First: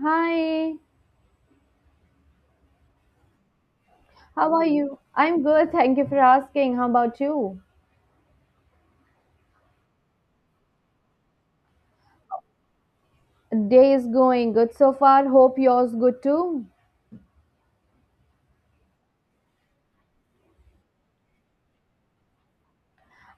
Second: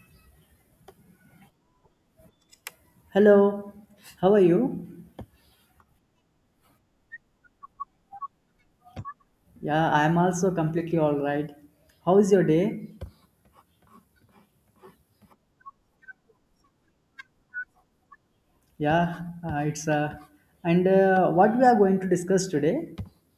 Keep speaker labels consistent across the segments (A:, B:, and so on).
A: Hi,
B: Hello, how are
A: how are you?
B: you?
A: I'm good, thank you for asking. How about you?
B: Yeah, I'm also completely all right. How is your day?
A: Day is going good so far. Hope yours good too.
B: Yeah, it's and what we are going to discuss today?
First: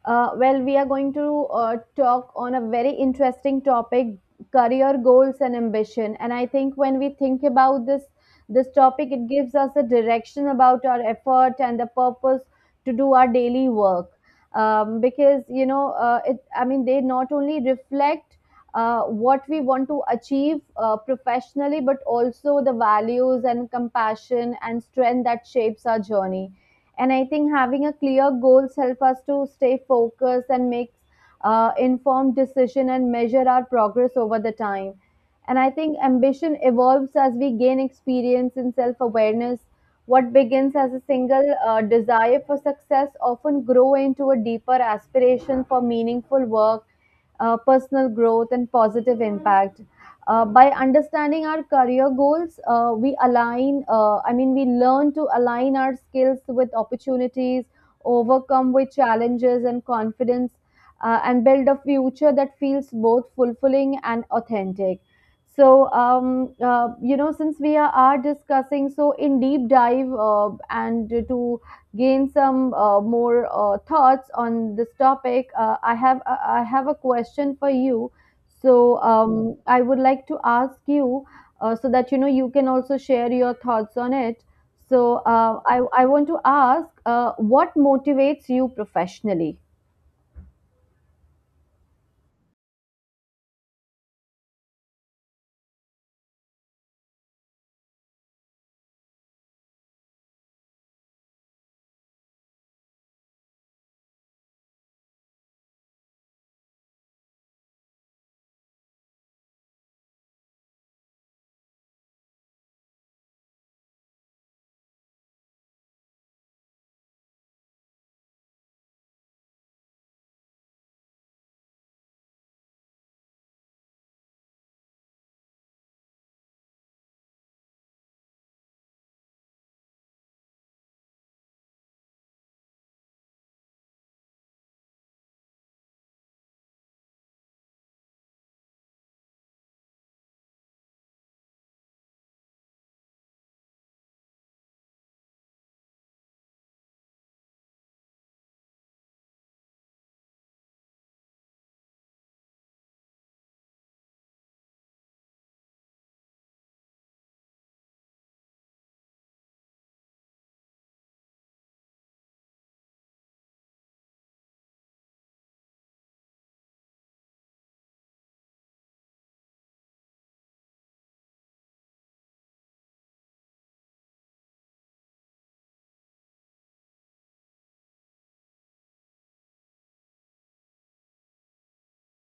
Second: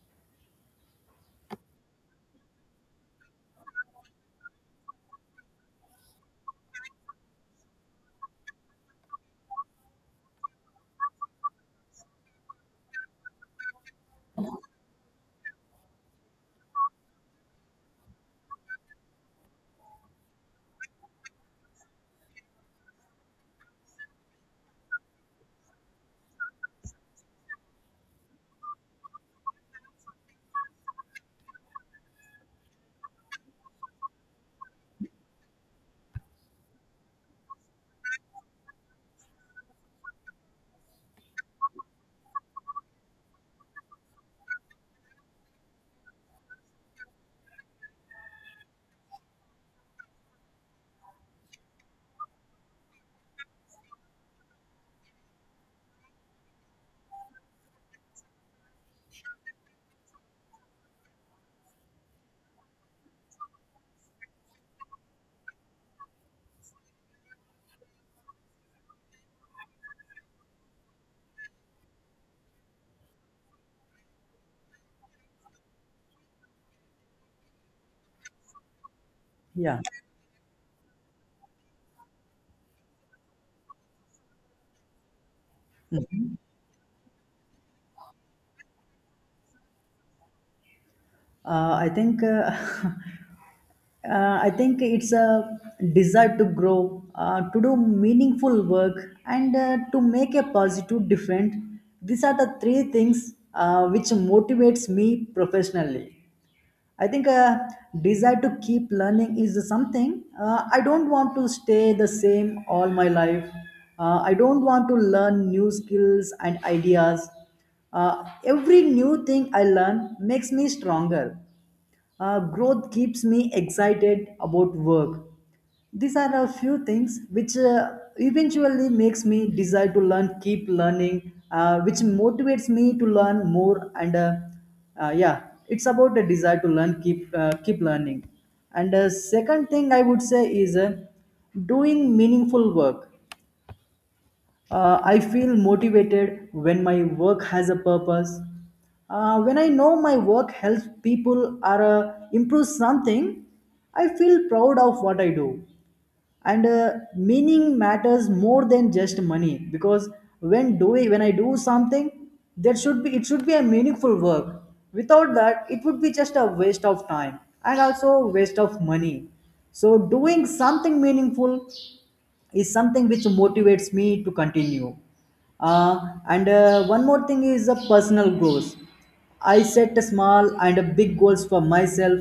A: Well, we are going to talk on a very interesting topic: career goals and ambition. And I think when we think about this topic, it gives us a direction about our effort and the purpose to do our daily work. Because, I mean, they not only reflect what we want to achieve professionally, but also the values and compassion and strength that shapes our journey. And I think having a clear goals help us to stay focused and make informed decision and measure our progress over the time. And I think ambition evolves as we gain experience and self awareness. What begins as a single desire for success often grow into a deeper aspiration for meaningful work, personal growth, and positive impact. By understanding our career goals, we align, I mean, we learn to align our skills with opportunities, overcome with challenges and confidence, and build a future that feels both fulfilling and authentic. So since we are discussing so in deep dive, and to gain some more thoughts on this topic, I have a question for you. So I
B: Yeah,
A: would like to ask you, so that you know you can also share your thoughts on it. So, I want to ask, what motivates you professionally?
B: I think I think it's a desire to grow, to do meaningful work, and to make a positive difference. These are the three things which motivates me professionally. I think a desire to keep learning is something I don't want to stay the same all my life. I don't want to learn new skills and ideas. Every new thing I learn makes me stronger. Growth keeps me excited about work. These are a few things which eventually makes me desire to learn, keep learning, which motivates me to learn more. And yeah, it's about a desire to learn, keep learning. And second thing I would say is doing meaningful work. I feel motivated when my work has a purpose. When I know my work helps people or improves something, I feel proud of what I do, and meaning matters more than just money, because when I do something there should be, it should be a meaningful work. Without that, it would be just a waste of time and also waste of money. So doing something meaningful is something which motivates me to continue. uh, and one more thing is a personal growth. I set a small and a big goals for myself,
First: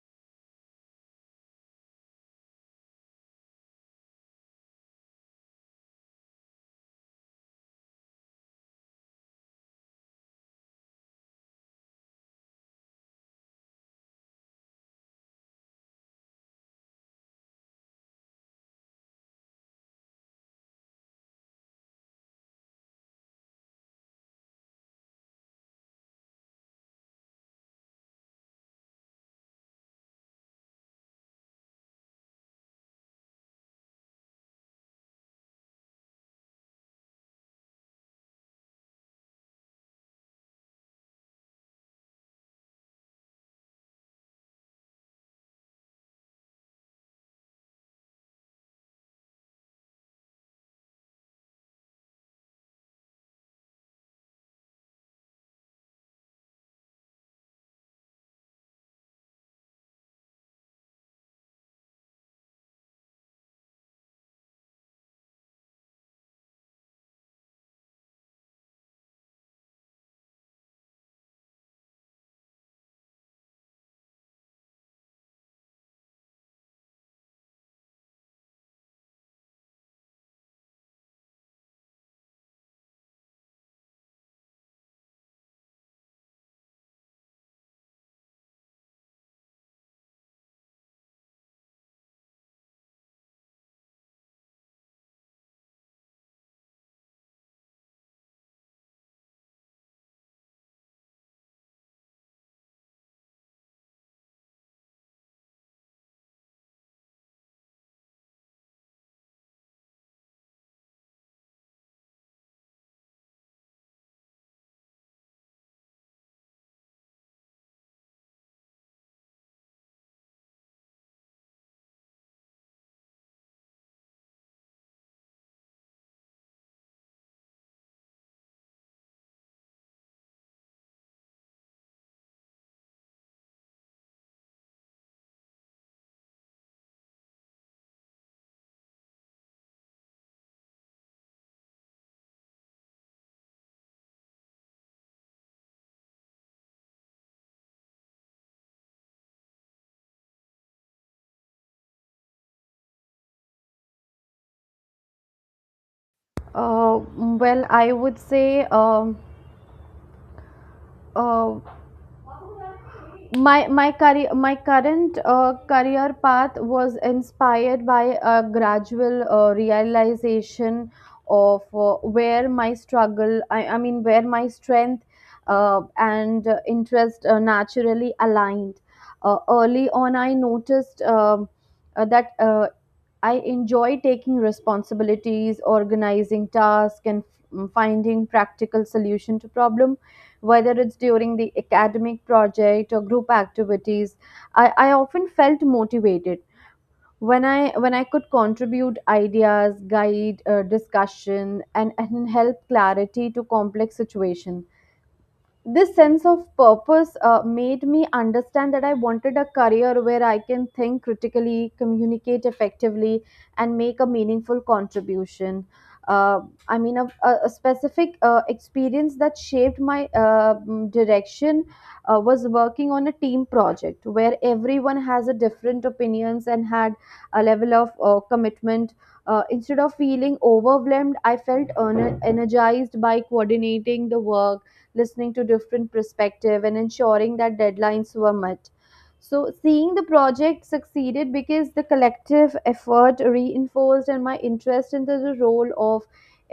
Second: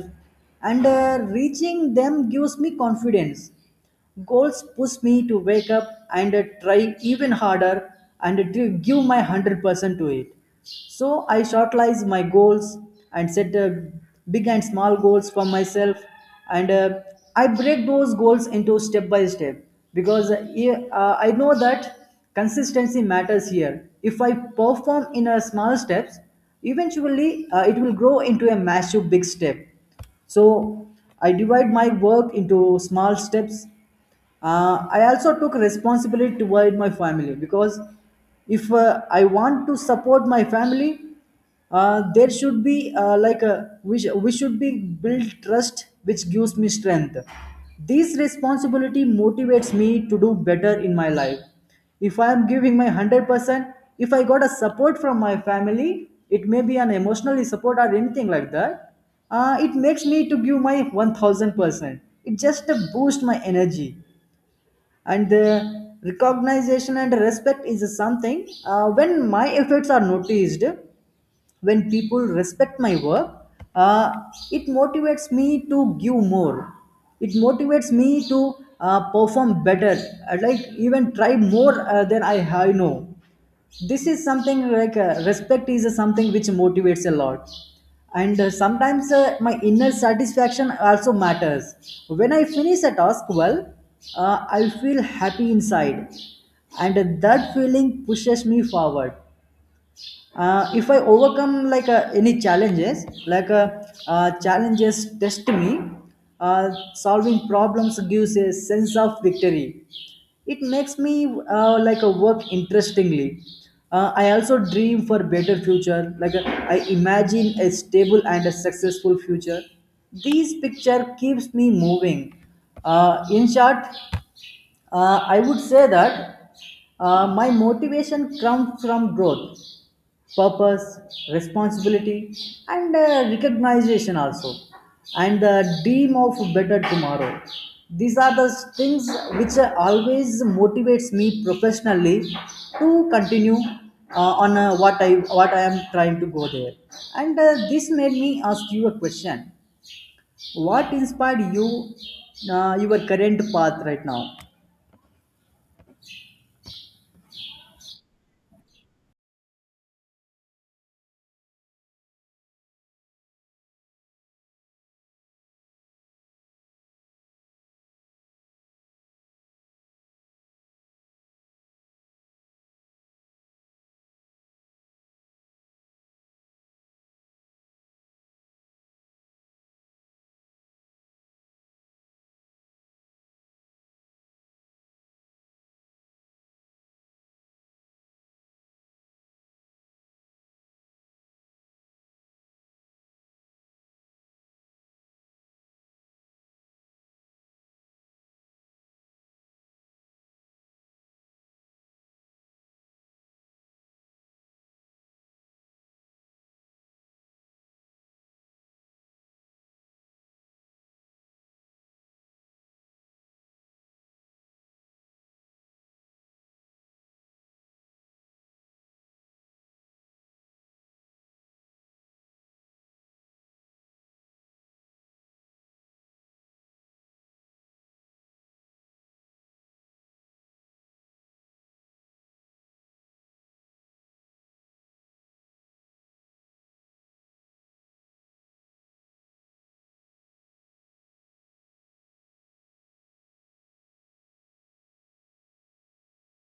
B: and reaching them gives me confidence. Goals push me to wake up and try even harder and to give my 100% to it. So I shortlize my goals and set big and small goals for myself, and I break those goals into step by step, because yeah, I know that consistency matters here. If I perform in a small steps, eventually it will grow into a massive big step. So I divide my work into small steps. I also took responsibility toward my family, because if I want to support my family, there should be like a, we should be build trust which gives me strength. This responsibility motivates me to do better in my life. If I am giving my 100%, if I got a support from my family, it may be an emotional support or anything like that, it makes me to give my 1000%. It just boosts my energy. And the recognition and respect is something when my efforts are noticed, when people respect my work, uh, it motivates me to give more, it motivates me to perform better, like even try more than I have know. This is something like respect is something which motivates a lot. And sometimes my inner satisfaction also matters. When I finish a task well, I feel happy inside, and that feeling pushes me forward. If I overcome like any challenges like, challenges test me. Solving problems gives a sense of victory. It makes me like a work interestingly. I also dream for better future like, I imagine a stable and a successful future. This picture keeps me moving. In short, I would say that my motivation comes from growth, purpose, responsibility, and recognition also, and the dream of better tomorrow. These are the things which always motivates me professionally to continue uh, on what I am trying to go there. And this made me ask you a question: what inspired you, your current path right now?
A: Well, I would say, uh, my current career path was inspired by a gradual realization of where my I mean, where my strength and interest naturally aligned. Early on I noticed, that I enjoy taking responsibilities, organizing tasks, and finding practical solution to problem. Whether it's during the academic project or group activities, I often felt motivated when I could contribute ideas, guide discussion, and help clarity to complex situation. This sense of purpose made me understand that I wanted a career where I can think critically, communicate effectively, and make a meaningful contribution. Uh, I mean, a specific experience that shaped my direction was working on a team project where everyone has a different opinions and had a level of commitment. Instead of feeling overwhelmed, I felt energized by coordinating the work, listening to different perspective, and ensuring that deadlines were met. So seeing the project succeeded because the collective effort reinforced and my interest in the role of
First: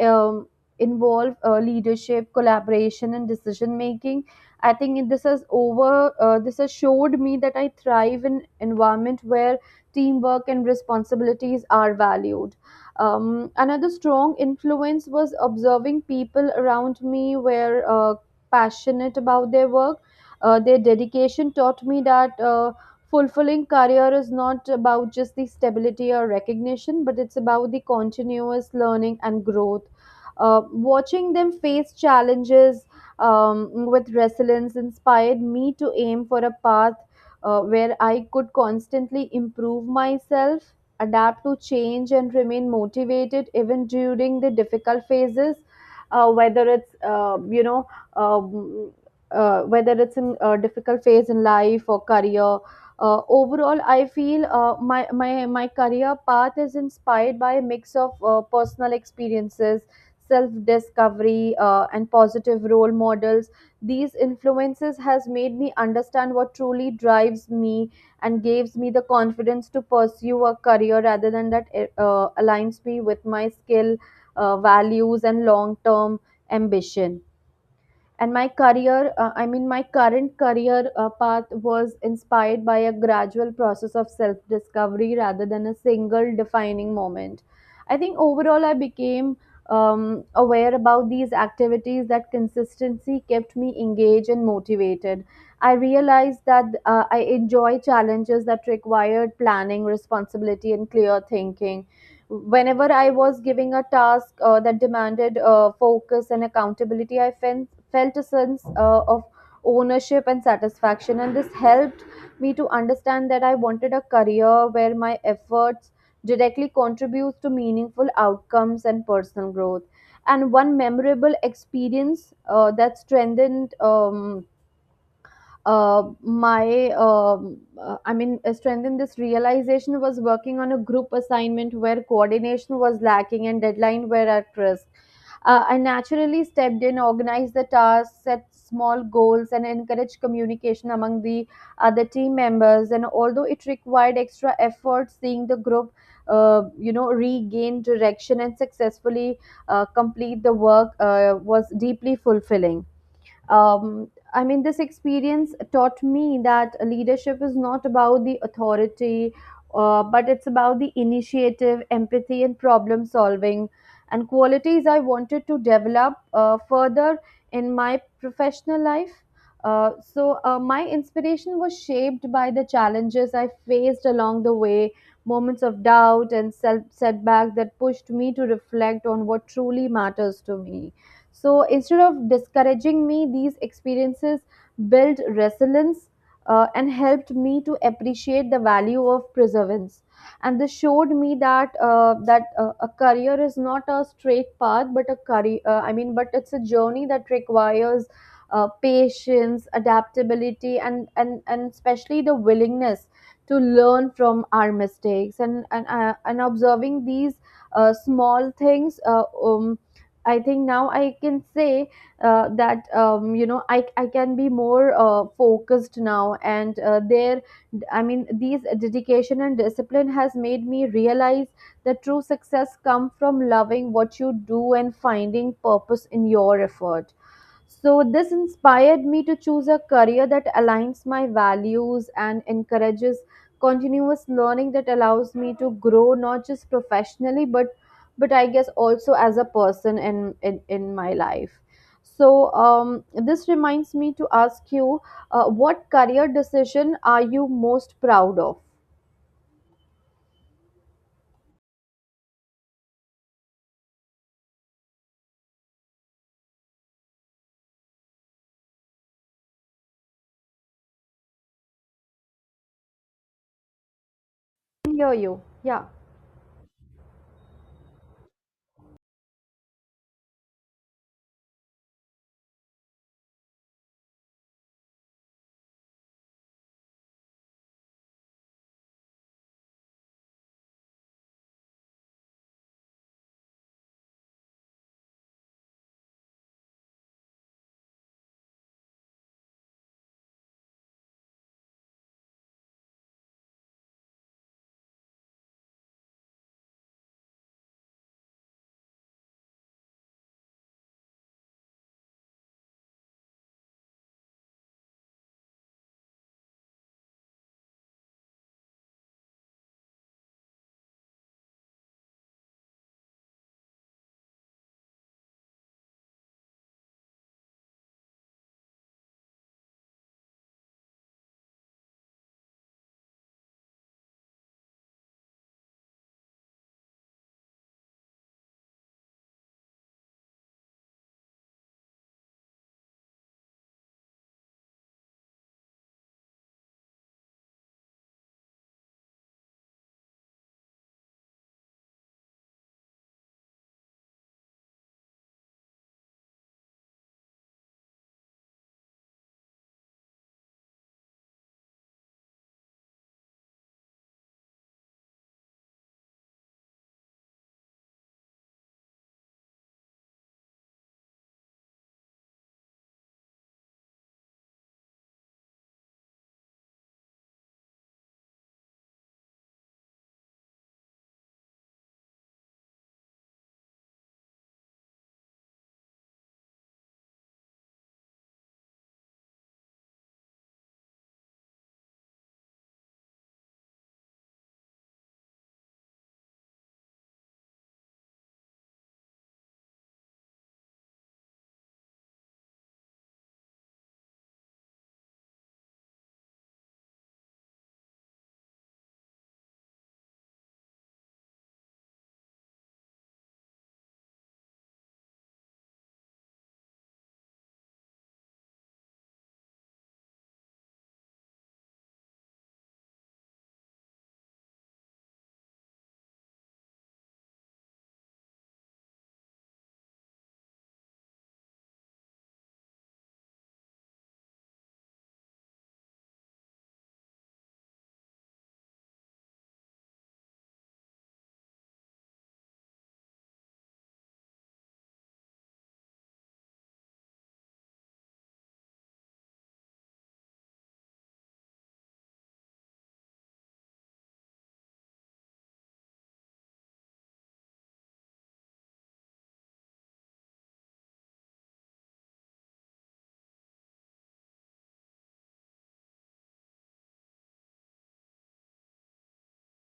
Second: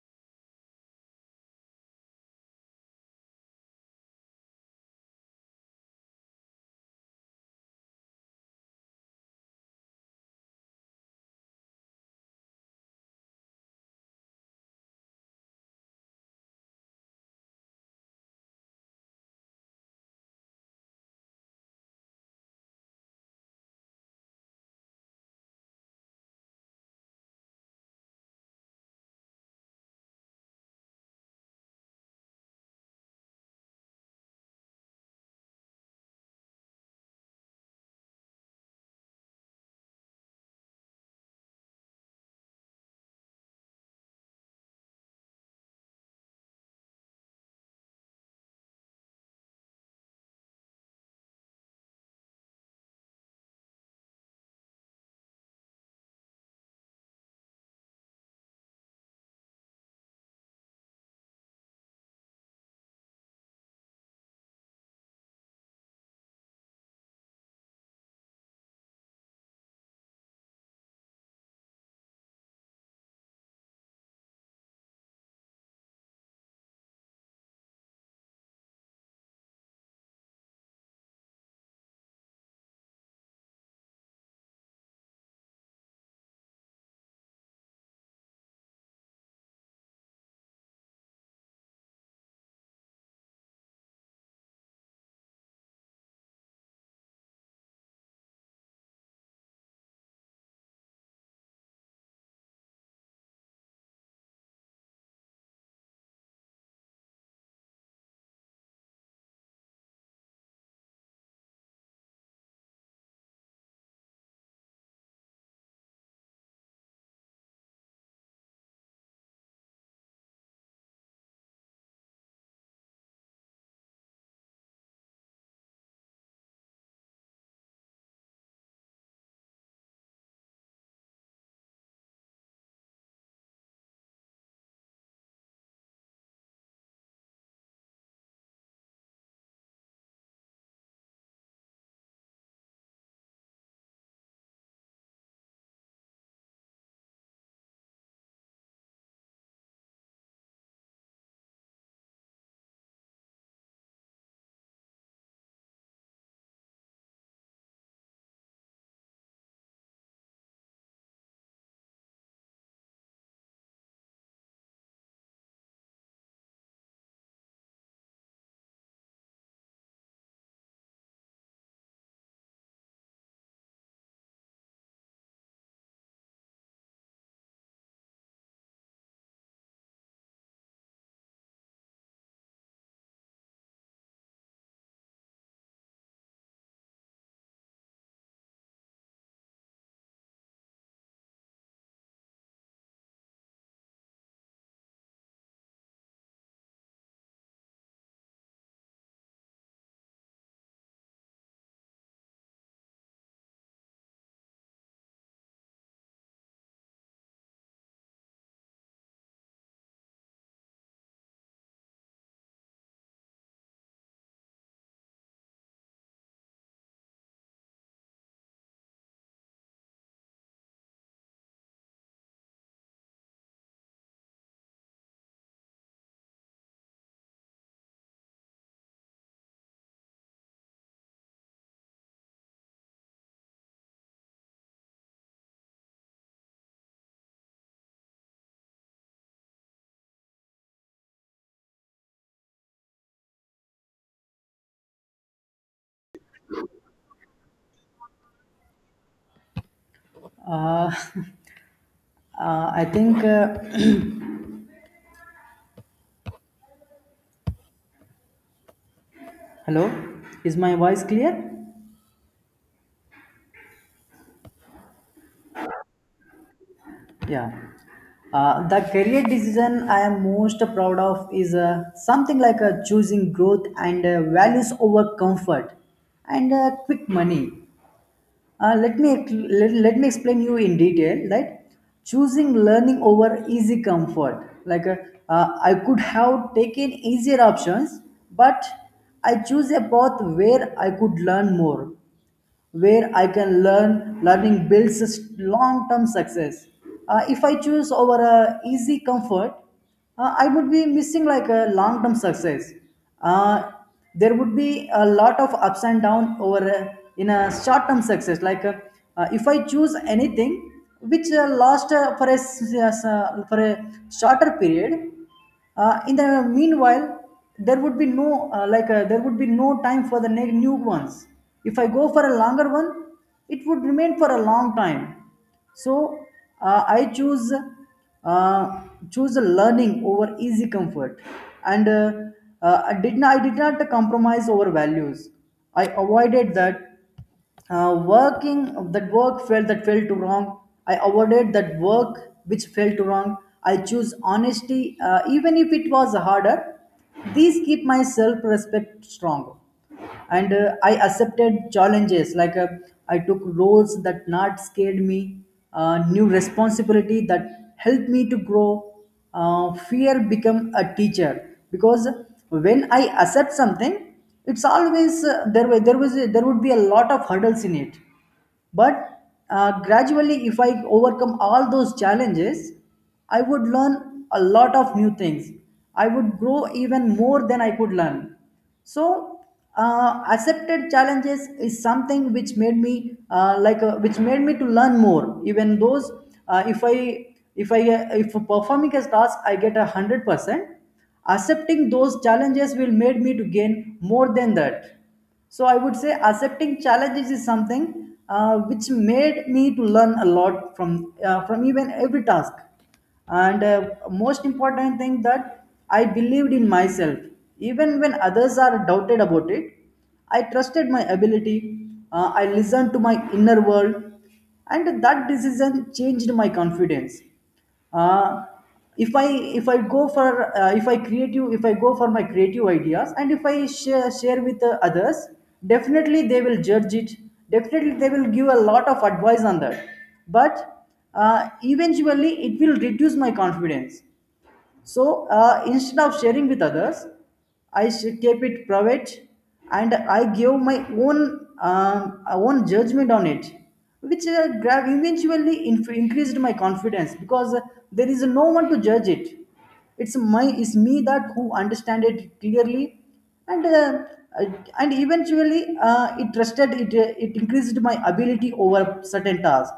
A: um, involve leadership, collaboration, and decision making. I think this has showed me that I thrive in environment where teamwork and responsibilities are valued. Another strong influence was observing people around me where passionate about their work. Their dedication taught me that fulfilling career is not about just the stability or recognition, but it's about the continuous learning and growth. Watching them face challenges with resilience inspired me to aim for a path where I could constantly improve myself, adapt to change, and remain motivated even during the difficult phases, uh, whether it's uh, you know um, whether it's in a difficult phase in life or career. Overall, I feel, my career path is inspired by a mix of personal experiences, self discovery, and positive role models. These influences has made me understand what truly drives me and gives me the confidence to pursue a career rather than that aligns me with my skill, values, and long term ambition. And my career, I mean, my current career path was inspired by a gradual process of self discovery rather than a single defining moment. I think overall I became aware about these activities that consistency kept me engaged and motivated. I realized that, I enjoy challenges that required planning, responsibility, and clear thinking. Whenever I was giving a task that demanded focus and accountability, I felt a sense of ownership and satisfaction. And this helped me to understand that I wanted a career where my efforts directly contributes to meaningful outcomes and personal growth. And one memorable experience that strengthened, my I mean, strength in this realization was working on a group assignment where coordination was lacking and deadline were at risk. I naturally stepped in, organized the tasks, set small goals, and encouraged communication among the other team members. And although it required extra effort, seeing the group regain direction and successfully complete the work was deeply fulfilling. um, I mean, this experience taught me that leadership is not about the authority, but it's about the initiative, empathy, and problem solving. And qualities I wanted to develop further in my professional life. So, my inspiration was shaped by the challenges I faced along the way, moments of doubt and self setback that pushed me to reflect on what truly matters to me. So instead of discouraging me, these experiences built resilience and helped me to appreciate the value of perseverance. And this showed me that, a career is not a straight path, but a career. I mean, but it's a journey that requires patience, adaptability, and especially the willingness to learn from our mistakes. And observing these small things, I think now I can say that, I can be more focused now, and there, I mean, these dedication and discipline has made me realize that true success come from loving what you do and finding purpose in your effort. So, this inspired me to choose a career that aligns my values and encourages continuous learning that allows me to grow not just professionally but I guess, also as a person in my life. So, this reminds me to ask you, what career decision are you most proud of?
B: Uh, I think. Hello, is my voice clear?
A: Hear you. Yeah.
B: Yeah. The career decision I am most proud of is something like choosing growth and values over comfort and quick money. Let me let me explain you in detail. Right, choosing learning over easy comfort. Like, I could have taken easier options, but I choose a path where I could learn more, where I can learn. Learning builds long term success. If I choose over a easy comfort, I would be missing like a long term success. Uh, there would be a lot of ups and downs over a, in a short term success. Like, if I choose anything which last for a s- s- for a shorter period, in the meanwhile, there would be no, there would be no time for the new ones. If I go for a longer one, it would remain for a long time. So I uh, choose learning over easy comfort. And I did not, I did not compromise over values. I avoided that, working that work felt that felt too wrong. I avoided that work which felt too wrong. I choose honesty, even if it was harder. These keep my self-respect strong, and I accepted challenges like, I took roles that not scared me, new responsibility that helped me to grow. Fear become a teacher, because when I accept something, it's always there. Wa- There was there would be a lot of hurdles in it, but gradually, if I overcome all those challenges, I would learn a lot of new things, I would grow even more than I could learn. So accepted challenges is something which made me, which made me to learn more, even those. Uh, if i if i uh, if performing a task I get a 100%, accepting those challenges will made me to gain more than that. So I would say accepting challenges is something which made me to learn a lot from, from even every task. And most important thing that I believed in myself, even when others are doubted about it. I trusted my ability. I listened to my inner world, and that decision changed my confidence. Uh, if i if i go for, if I go for my creative ideas, and if I share with others, definitely they will judge it, definitely they will give a lot of advice on that, but eventually it will reduce my confidence. So instead of sharing with others, I keep it private, and I give my own own judgment on it, which eventually increased my confidence, because there is no one to judge it. It's my, it's me that who understand it clearly, and uh, uh, and eventually it trusted it, it increased my ability over certain tasks.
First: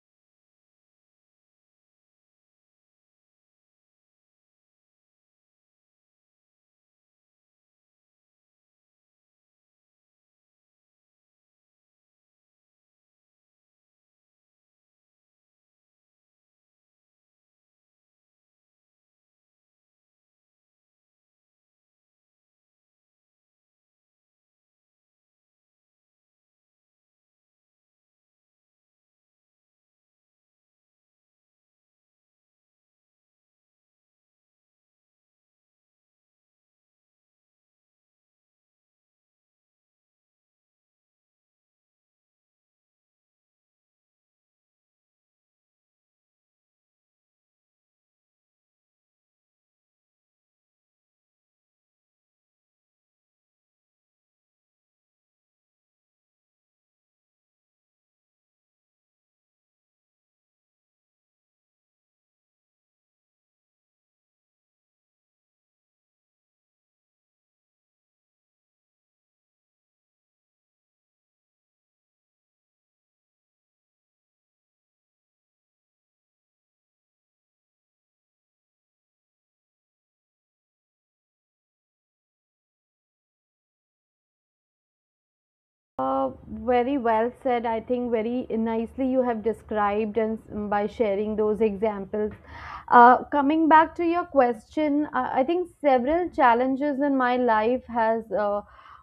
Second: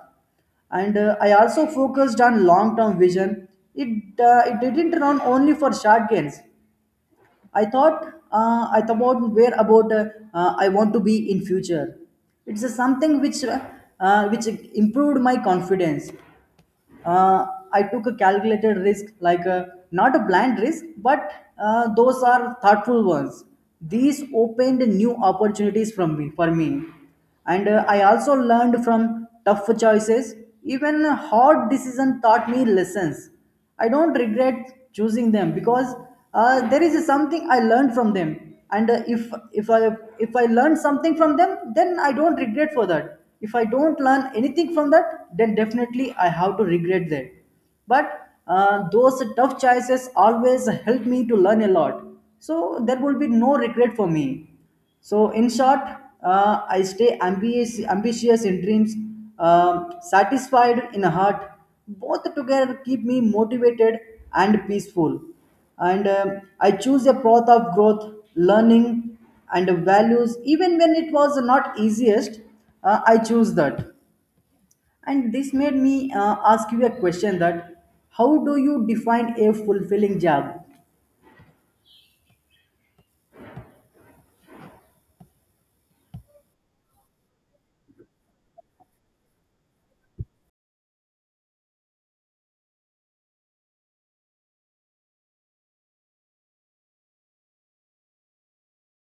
B: And I also focused on long term vision. It it didn't run only for short gains. I thought, I thought about where about, I want to be in future. It's something which, which improved my confidence. uh, I took a calculated risk, like a, not a blind risk, but those are thoughtful ones. These opened new opportunities from me, for me, and I also learned from tough choices. Even hard decision taught me lessons. I don't regret choosing them, because there is something I learned from them, and if I learn something from them, then I don't regret for that. If I don't learn anything from that, then definitely I have to regret that. But those tough choices always help me to learn a lot, so there will be no regret for me. So, in short, I stay ambitious, ambitious in dreams, satisfied in heart. Both together keep me motivated and peaceful. And I choose a path of growth, learning, and values. Even when it was not easiest, I choose that. And this made me ask you a question: that how do you define a fulfilling job?
A: Uh, Very well said. I think very nicely you have described and by sharing those examples. Coming back to your question, I think several challenges in my life has,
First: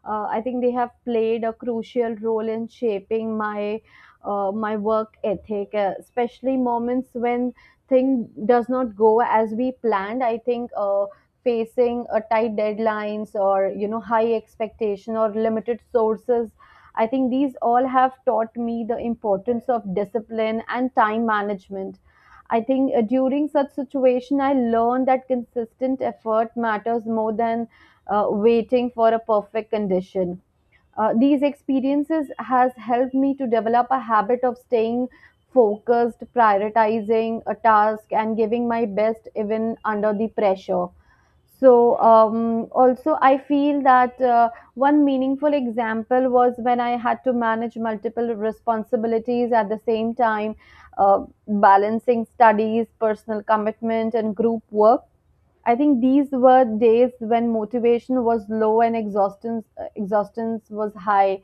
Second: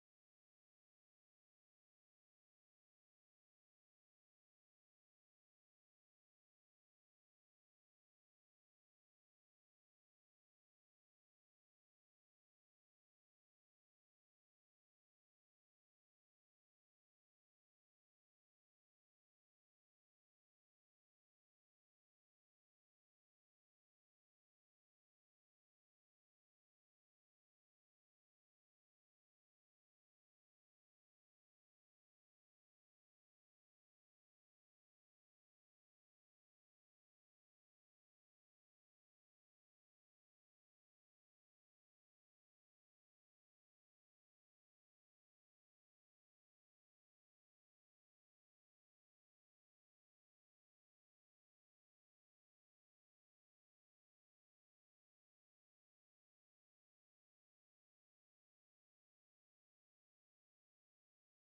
A: I think they have played a crucial role in shaping my work ethic, especially moments when thing does not go as we planned, I think. Facing a tight deadlines or, high expectation or limited sources, I think these all have taught me the importance of discipline and time management. I think during such situation, I learned that consistent effort matters more than waiting for a perfect condition. These experiences has helped me to develop a habit of staying focused, prioritizing a task, and giving my best even under the pressure. So also, I feel that, one meaningful example was when I had to manage multiple responsibilities at the same time, uh, balancing studies, personal commitment, and group work. I think these were days when motivation was low and exhaustion was high.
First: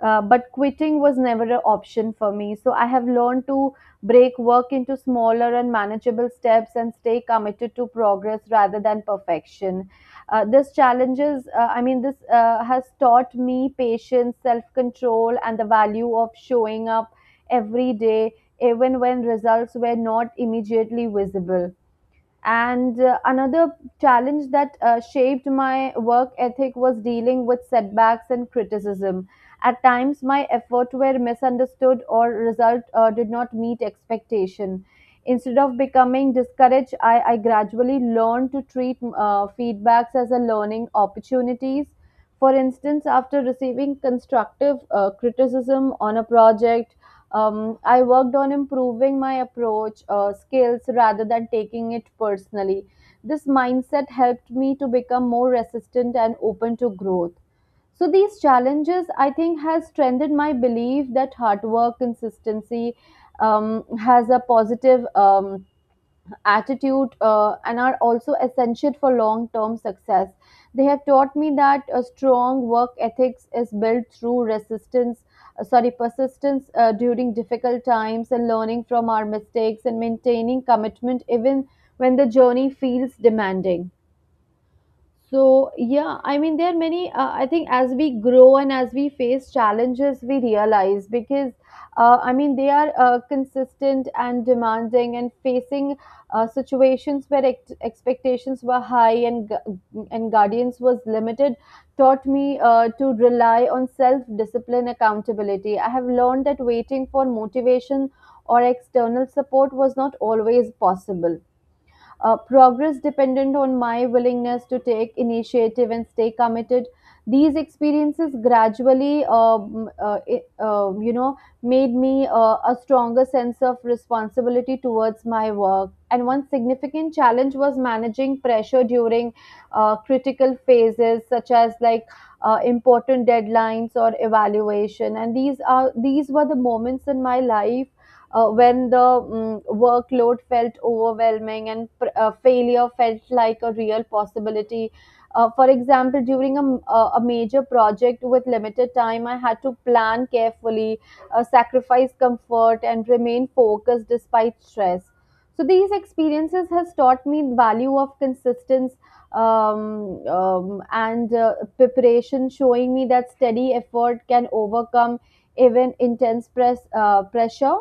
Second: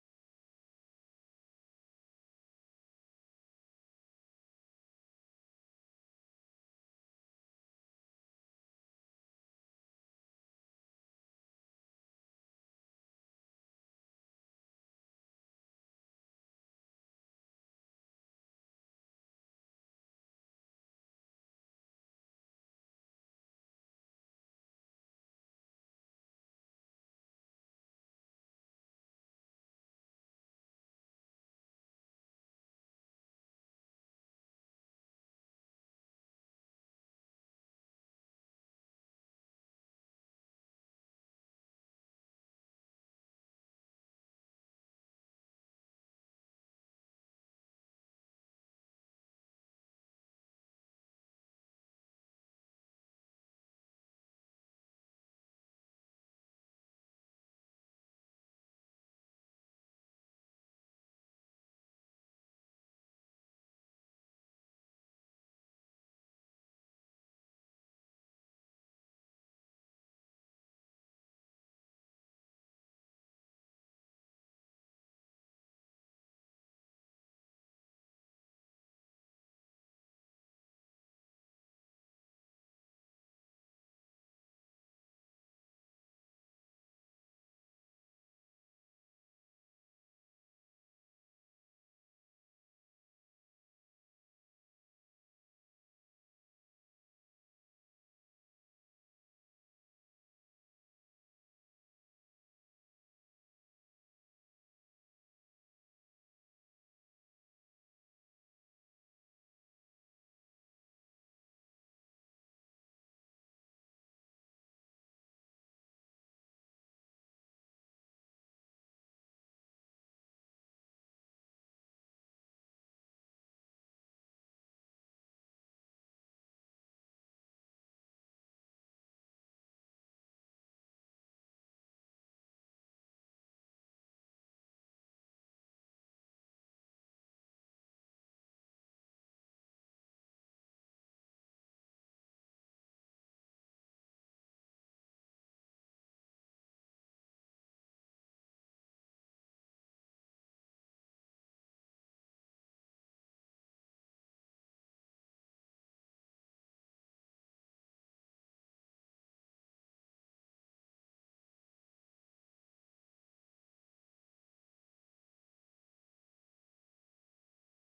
A: But quitting was never an option for me. So I have learned to break work into smaller and manageable steps and stay committed to progress rather than perfection. This challenges, I mean, this has taught me patience, self control, and the value of showing up every day, even when results were not immediately visible. And another challenge that shaped my work ethic was dealing with setbacks and criticism. At times, my efforts were misunderstood or result did not meet expectation. Instead of becoming discouraged, I gradually learned to treat feedbacks as a learning opportunities. For instance, after receiving constructive criticism on a project, I worked on improving my approach, skills, rather than taking it personally. This mindset helped me to become more resistant and open to growth. So these challenges, I think, has strengthened my belief that hard work, consistency, has a positive attitude and are also essential for long term success. They have taught me that a strong work ethics is built through resistance, sorry, persistence during difficult times and learning from our mistakes and maintaining commitment even when the journey feels demanding. So, yeah, I mean, there are many. I think as we grow and as we face challenges, we realize because, I mean, they are consistent and demanding and facing situations where expectations were high and guardians was limited taught me to rely on self discipline accountability. I have learned that waiting for motivation or external support was not always possible. Progress dependent on my willingness to take initiative and stay committed. These experiences gradually, made me a stronger sense of responsibility towards my work. And one significant challenge was managing pressure during critical phases, such as like important deadlines or evaluation. And these were the moments in my life when the workload felt overwhelming and failure felt like a real possibility. For example, during a major project with limited time, I had to plan carefully, sacrifice comfort, and remain focused despite stress. So these experiences has taught me the value of consistency um, and preparation, showing me that steady effort can overcome even intense pressure.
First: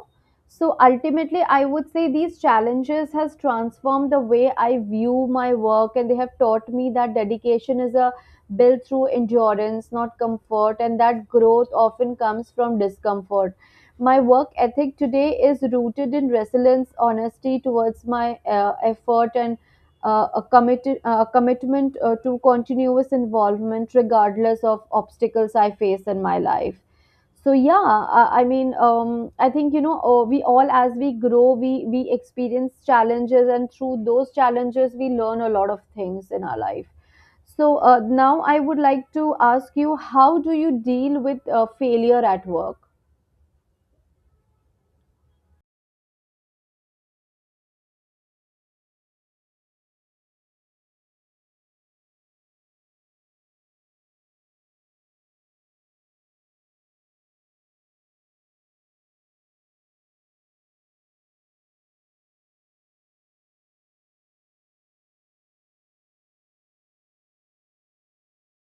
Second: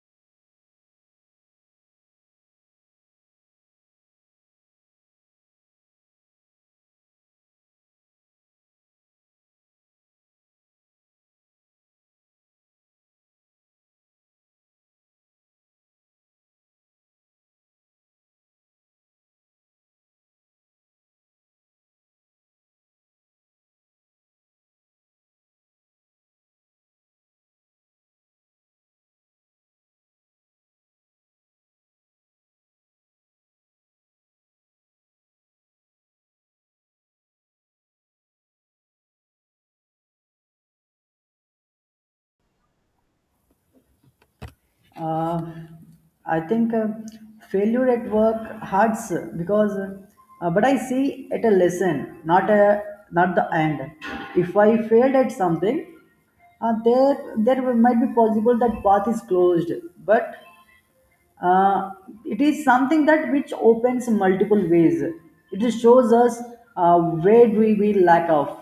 A: So ultimately, I would say these challenges has transformed the way I view my work, and they have taught me that dedication is a built through endurance, not comfort, and that growth often comes from discomfort. My work ethic today is rooted in resilience, honesty towards my effort, and a committed commitment to continuous involvement regardless of obstacles I face in my life. So yeah, I think, you know, we all, as we grow, we experience challenges, and through those challenges we learn a lot of things in our life. So now I would like to ask you, how do you deal with failure at work?
B: Uh, I think failure at work hurts, because, but I see it a lesson, not a, not the end. If I failed at something, there might be possible that path is closed, but uh, it is something that which opens multiple ways. It shows us where do we lack of.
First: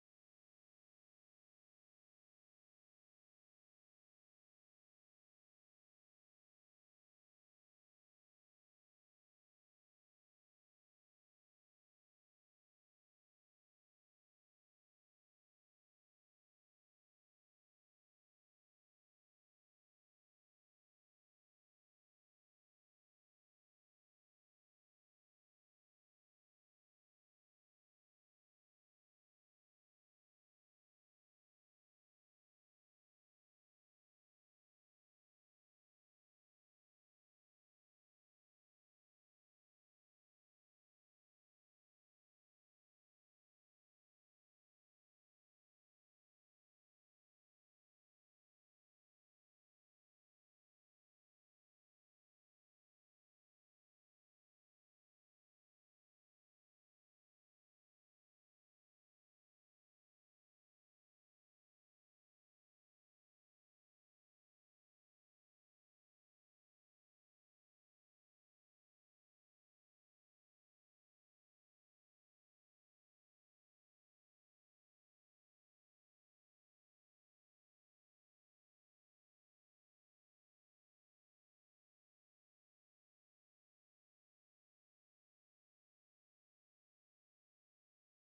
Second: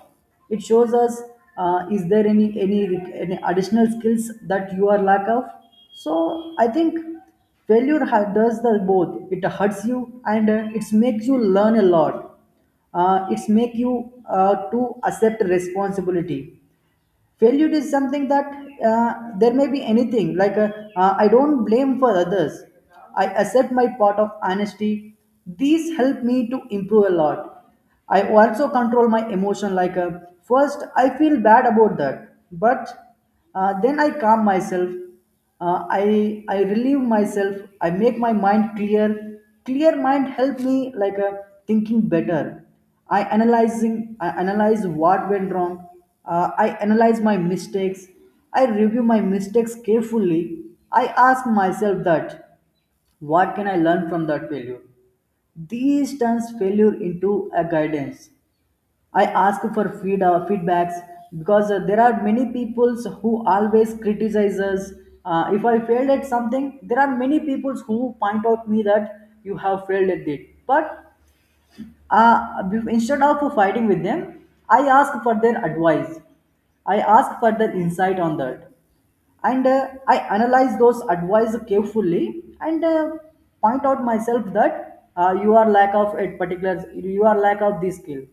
B: It shows us, is there any additional skills that you are lack of? So I think failure does the both: it hurts you, and it makes you learn a lot. It's make you to accept responsibility. Failure is something that, there may be anything like I don't blame for others. I accept my part of honesty. These help me to improve a lot. I also control my emotion, like, first I feel bad about that, but then I calm myself. Uh, i i relieve myself. I make my mind clear. Clear mind help me, like a, thinking better. I analyzing, I analyze what went wrong. I analyze my mistakes. I review my mistakes carefully. I ask myself that, what can I learn from that failure? These turns failure into a guidance. I ask for feedbacks, because there are many people who always criticize us. If I failed at something, there are many people who point out me that you have failed at it. But instead of fighting with them, I ask for their advice. I ask for their insight on that, and I analyze those advice carefully, and point out myself that, you are lack of a particular, you are lack of this skill,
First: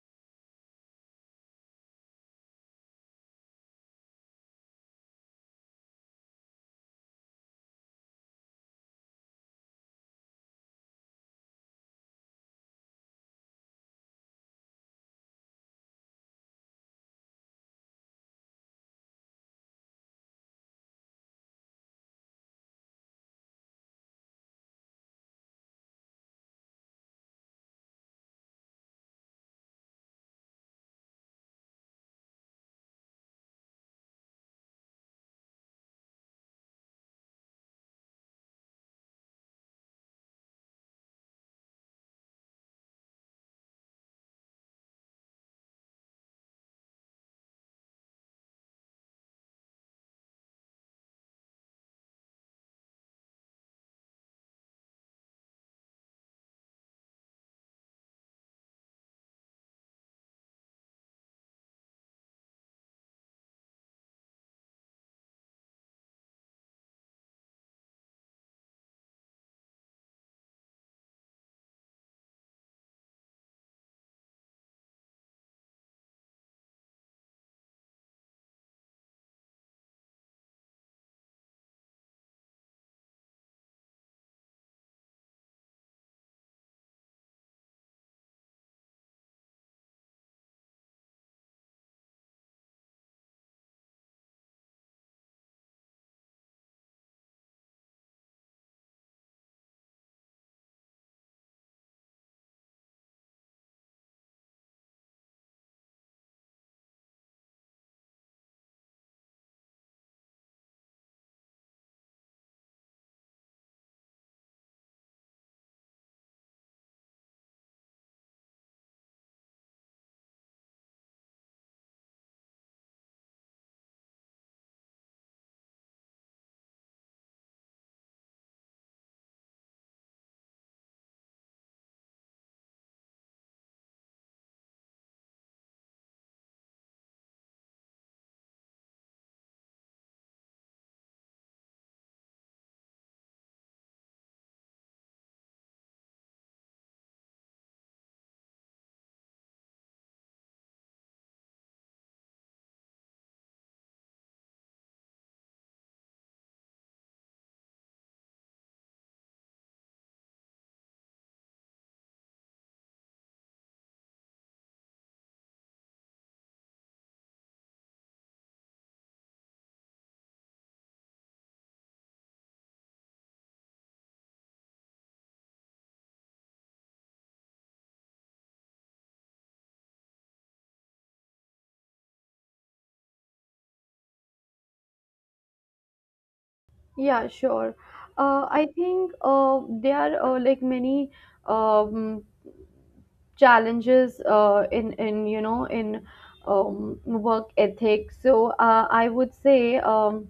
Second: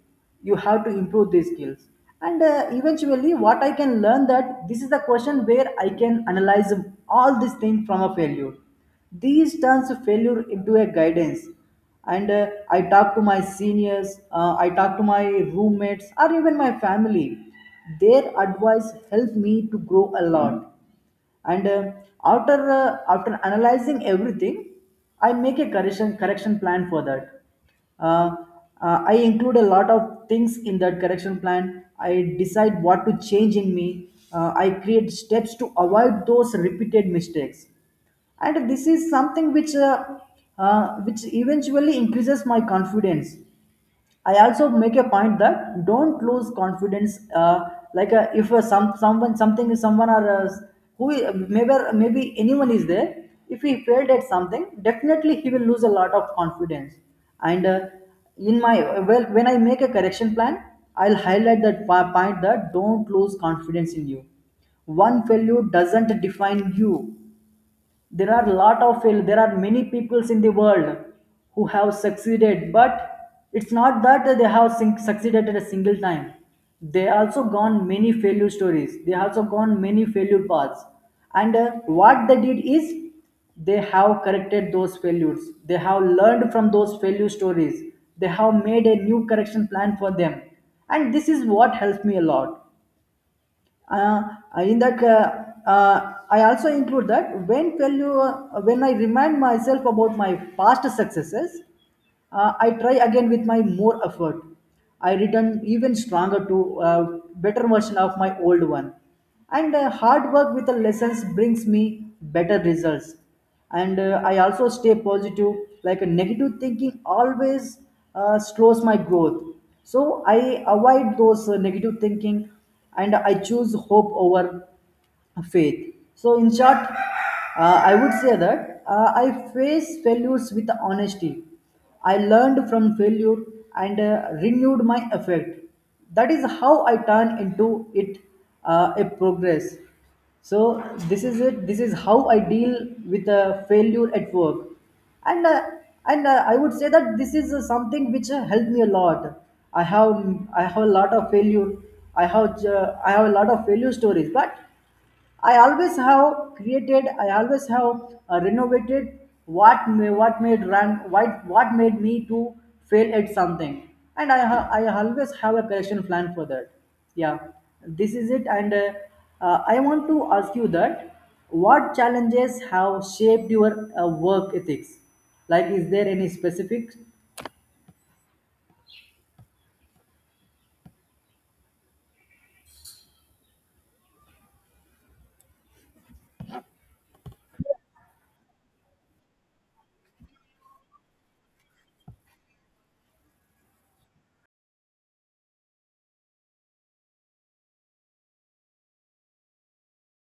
B: you have to improve these skills. And eventually what I can learn, that this is the question where I can analyze all these things from a failure. These turns failure into a guidance. And I talk to my seniors, I talk to my roommates or even my family. Their advice helped me to grow a lot. And after after analyzing everything, I make a correction plan for that. uh, I include a lot of things in that correction plan. I decide what to change in me. I create steps to avoid those repeated mistakes, and this is something which eventually increases my confidence. I also make a point that, don't lose confidence. If someone, something is someone, or maybe, anyone is there. If he failed at something, definitely he will lose a lot of confidence. And in my, well, when I make a correction plan, I'll highlight that point that don't lose confidence in you. One failure doesn't define you. There are lot of fail there are many peoples in the world who have succeeded, but it's not that they have succeeded at a single time. They also gone many failure stories, they also gone many failure paths. And what they did is, they have corrected those failures, they have learned from those failure stories, they have made a new correction plan for them. And this is what helps me a lot. Uh, in that I also include that, when tell you when I remind myself about my past successes, I try again with my more effort. I return even stronger, to a better version of my old one. And hard work with the lessons brings me better results. And I also stay positive. Like, a negative thinking always slows my growth. So I avoid those negative thinking, and I choose hope over faith. So, in short, I would say that I face failures with honesty. I learned from failure, and renewed my effect. That is how I turn into it a progress. So, this is it. This is how I deal with a failure at work. And uh, and uh, I would say that this is something which helped me a lot. I have I have a lot of failure. I have a lot of failure stories, but I always have created, I always have renovated what made run what made me to fail at something. And I always have a correction plan for that. Yeah, this is it. And I want to ask you that, what challenges have shaped your work ethics? Like, is there any specific.
A: Yeah, sure. I think there are like many um, challenges in um, work ethic. So I would say. Um,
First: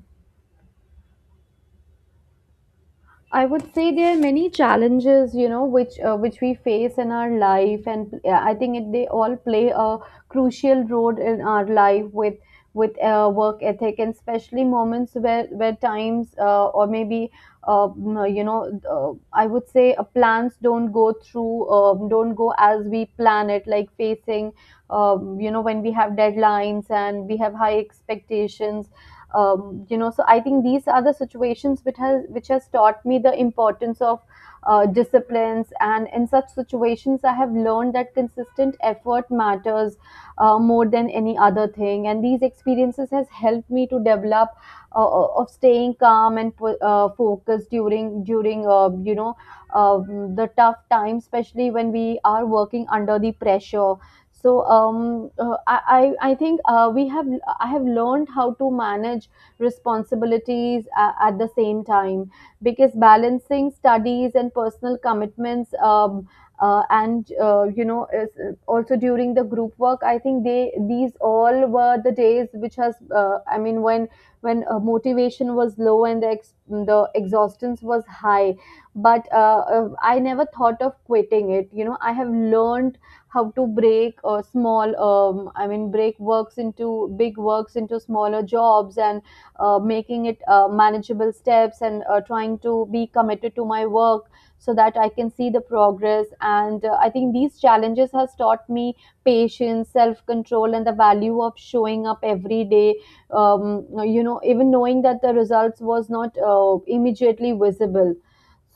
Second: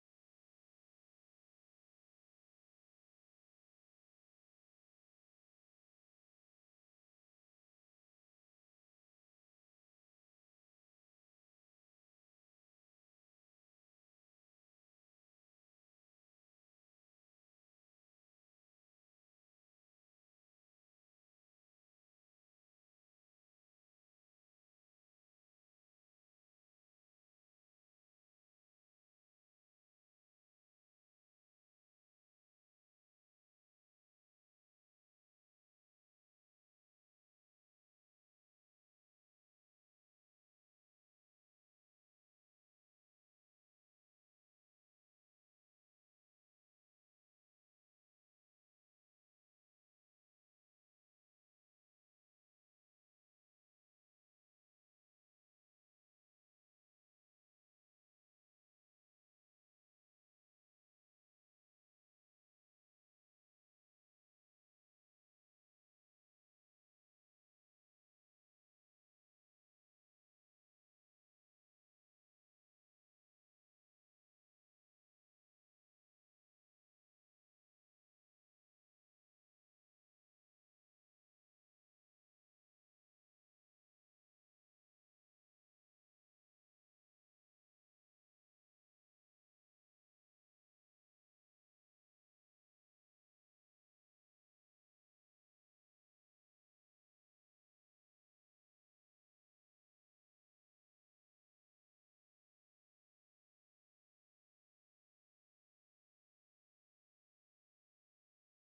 A: I would say there are many challenges, you know, which we face in our life, and I think it, they all play a crucial role in our life with with work ethic, and especially moments where times or maybe mm, you know, I would say plans don't go through, don't go as we plan it, like facing, you know, when we have deadlines and we have high expectations. So I think these are the situations which has taught me the importance of disciplines, and in such situations I have learned that consistent effort matters more than any other thing, and these experiences has helped me to develop of staying calm and focused during uh the tough times, especially when we are working under the pressure. So I think we have, I have learned how to manage responsibilities at the same time, because balancing studies and personal commitments, and you know is, also during the group work, I think they these all were the days which has, I mean, when motivation was low and the the exhaustion was high, but I never thought of quitting it. You know, I have learned how to break small I mean break works into big works into smaller jobs, and making it manageable steps, and trying to be committed to my work so that I can see the progress. And I think these challenges has taught me patience, self control, and the value of showing up every day, um, you know, even knowing that the results was not immediately visible.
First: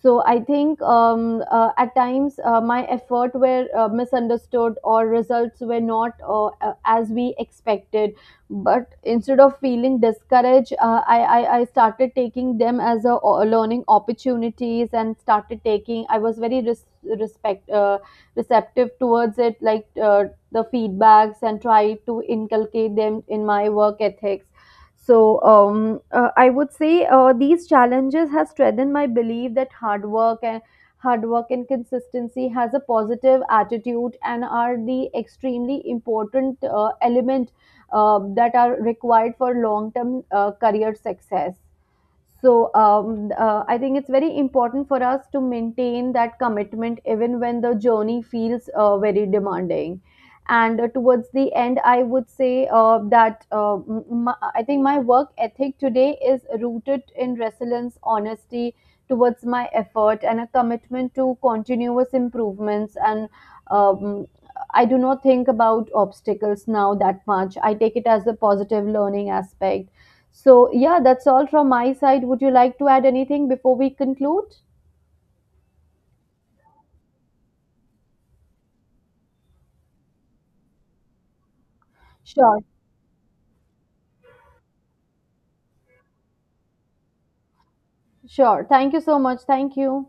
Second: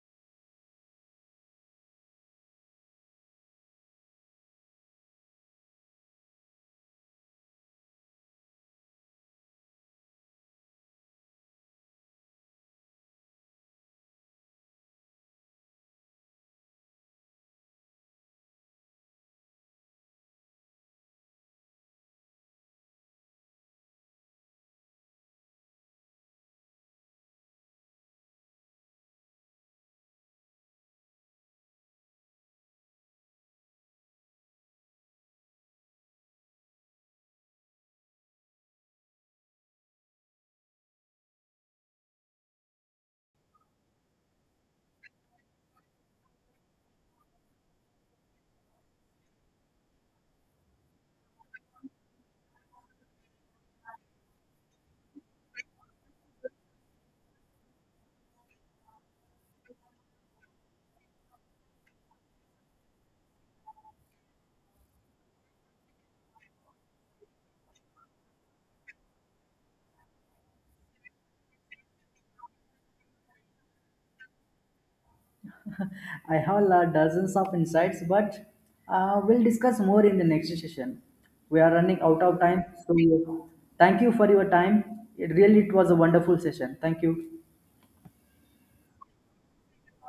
A: So I think at times my effort were misunderstood or results were not as we expected. But instead of feeling discouraged, I started taking them as learning opportunities and started taking. I was very respect receptive towards it, like the feedbacks, and tried to inculcate them in my work ethics. So I would say these challenges has strengthened my belief that hard work and consistency has a positive attitude and are the extremely important element that are required for long term career success. So I think it's very important for us to maintain that commitment even when the journey feels very demanding. And towards the end, I would say I think my work ethic today is rooted in resilience, honesty towards my effort, and a commitment to continuous improvements. And um, I do not think about obstacles now that much. I take it as a positive learning aspect. So yeah, that's all from my side. Would you like to add anything before we conclude?
B: I have dozens of insights, but we'll discuss more in the next session. We are running out of
A: Sure,
B: time, so thank you for your time. It was a wonderful session. Thank you.
A: sure. Thank you so much. Thank you.